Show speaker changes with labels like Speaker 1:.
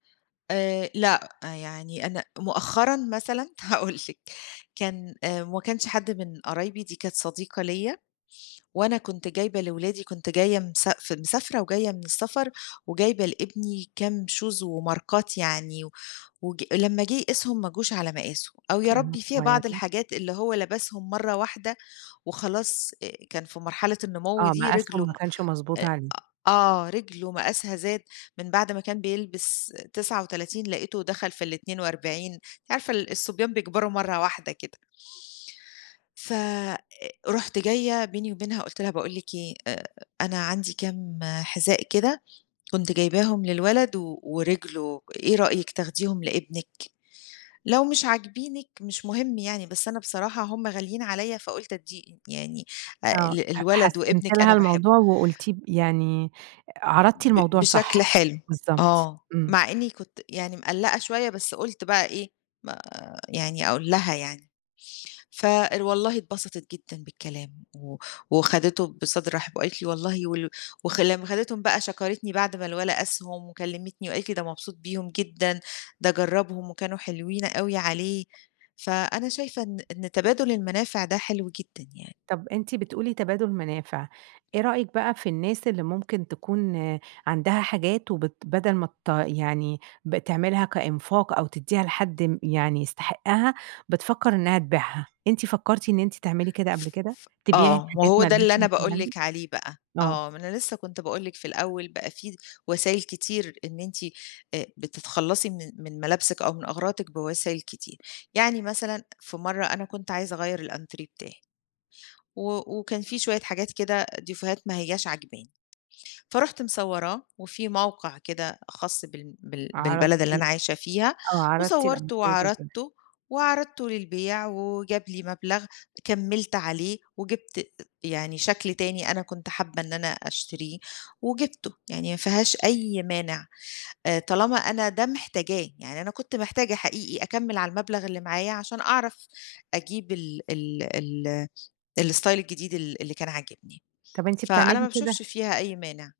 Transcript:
Speaker 1: آآ، لأ، يعني أنا مؤخرًا مثلًا هاقول لِك كان آآ، ما كانش حد من قرايبي، دي كانت صديقة ليَّ، وأنا كنت جايبة لولادي، كنت جاية مساف مسافرة وجاية من السفر، وجايبة لإبني كام shoes وماركات يعني، و وج لمّا جه يقيسهم ما جوش على مقاسه. أو يا
Speaker 2: كانوا
Speaker 1: ربي في بعض
Speaker 2: صغيّرين؟
Speaker 1: الحاجات اللي هو لبسهم مَرّة واحدة وخلاص، آآ، كان في مرحلة النمو
Speaker 2: آه،
Speaker 1: دي رجله
Speaker 2: مقاسهم ما كانش مضبوط
Speaker 1: آآ،
Speaker 2: عليه.
Speaker 1: أ آه رجله مقاسها زاد من بَعد ما كان بيلبس 39 لقيته دخل في ال42. أنتِ عارفة الصبيان بيكبروا مَرّة واحدة كده. ف أ رُحت جاية بيني وبينها قُلت لها: "باقول لِك إيه، أ أنا عندي كام حذاء كده كنت جايباهم للولد و ورجله إيه رأيِك تاخديهم لإبنك؟ لو مش عاجبينِك مش مهم يعني، بس أنا بصراحة هُم غاليين عليَّ فقلت أديه يعني أ
Speaker 2: آه، ح
Speaker 1: للولد
Speaker 2: حسّنتِ
Speaker 1: وإبنك
Speaker 2: لها
Speaker 1: أنا باحبه".
Speaker 2: الموضوع وقُلتيه ب يعني، عَرَضتِ
Speaker 1: ب
Speaker 2: الموضوع
Speaker 1: بشكل
Speaker 2: صح،
Speaker 1: حلو،
Speaker 2: بالضبط،
Speaker 1: آه.
Speaker 2: إمم.
Speaker 1: مع إني كنت يعني مقلّقة شوية، بس قُلت بَقى إيه ما يعني أقول لها يعني. فوالله اتبسطت جدًا بالكلام، و وخدتِه بصدر رحِب وقالت لي: "والله ول"، وخ لمّا خدتِهم بَقى شكرتني بعد ما الولد قاسهم، وكلمتني وقالت لي: "ده مبسوط بيهم جدًا، ده جرّبهم وكانوا حلوين أوي عليه"، فأنا شايفة إن إن تبادل المنافع ده حلو جدًا يعني.
Speaker 2: طَب أنتِ بتقولي تبادل منافع، إيه رأيِك بقى في الناس اللي ممكن تكون عندها حاجات وبت بدَل ما ت يعني بتعملها كإنفاق أو تديها لحد م يعني يستحقها، بتفكَّر إنها تبيعها؟ أنتِ فَكّرتِ إن أنتِ تعملي كده قبل
Speaker 1: ف
Speaker 2: كده،
Speaker 1: ف
Speaker 2: تبيعي
Speaker 1: آه،
Speaker 2: حاجات
Speaker 1: وهو
Speaker 2: ما
Speaker 1: ده اللي
Speaker 2: لهاش
Speaker 1: أنا
Speaker 2: لازمة
Speaker 1: باقول
Speaker 2: عندِك؟
Speaker 1: لِك عليه بقى.
Speaker 2: آه.
Speaker 1: آه، ما أنا لسه كنت باقول لِك في الأول بقى في وسايل كتير إن أنتِ أ بتتخلصي من من ملابسِك أو من أغراضِك بوسايل كتير. يعني مثلًا في مَرّة أنا كنت عايزة أغيَّر الأنتريه بتاعي، و وكان فيه شوية حاجات كده ديفوهات ما هياش عاجباني. فرُحت مصوراه، وفي موقع كده خاص بال بال بالبلد اللي
Speaker 2: عَرَضتيه
Speaker 1: أنا عايشة فيها،
Speaker 2: آه، عَرضتِ
Speaker 1: وصَوّرتُه
Speaker 2: الأنتريه للبيع.
Speaker 1: وعرضتُه، وعرضتُه للبيع، وجاب لي مبلغ كَمِّلت عليه، وجِبت يعني شكل تاني أنا كنت حابة إن أنا أشتريه، وجِبتُه. يعني ما فيهاش أي مانع، آآ، طالما أنا ده محتاجاه، يعني أنا كنت محتاجة حقيقي أكمِّل على المبلغ اللي معايا عشان أعرف أجيب ال ال ال الStyle الجديد ال اللي كان عاجبني.
Speaker 2: طَب أنتِ
Speaker 1: فأنا ما
Speaker 2: بتعملي
Speaker 1: باشوفش
Speaker 2: كده؟
Speaker 1: فيها أي مانع.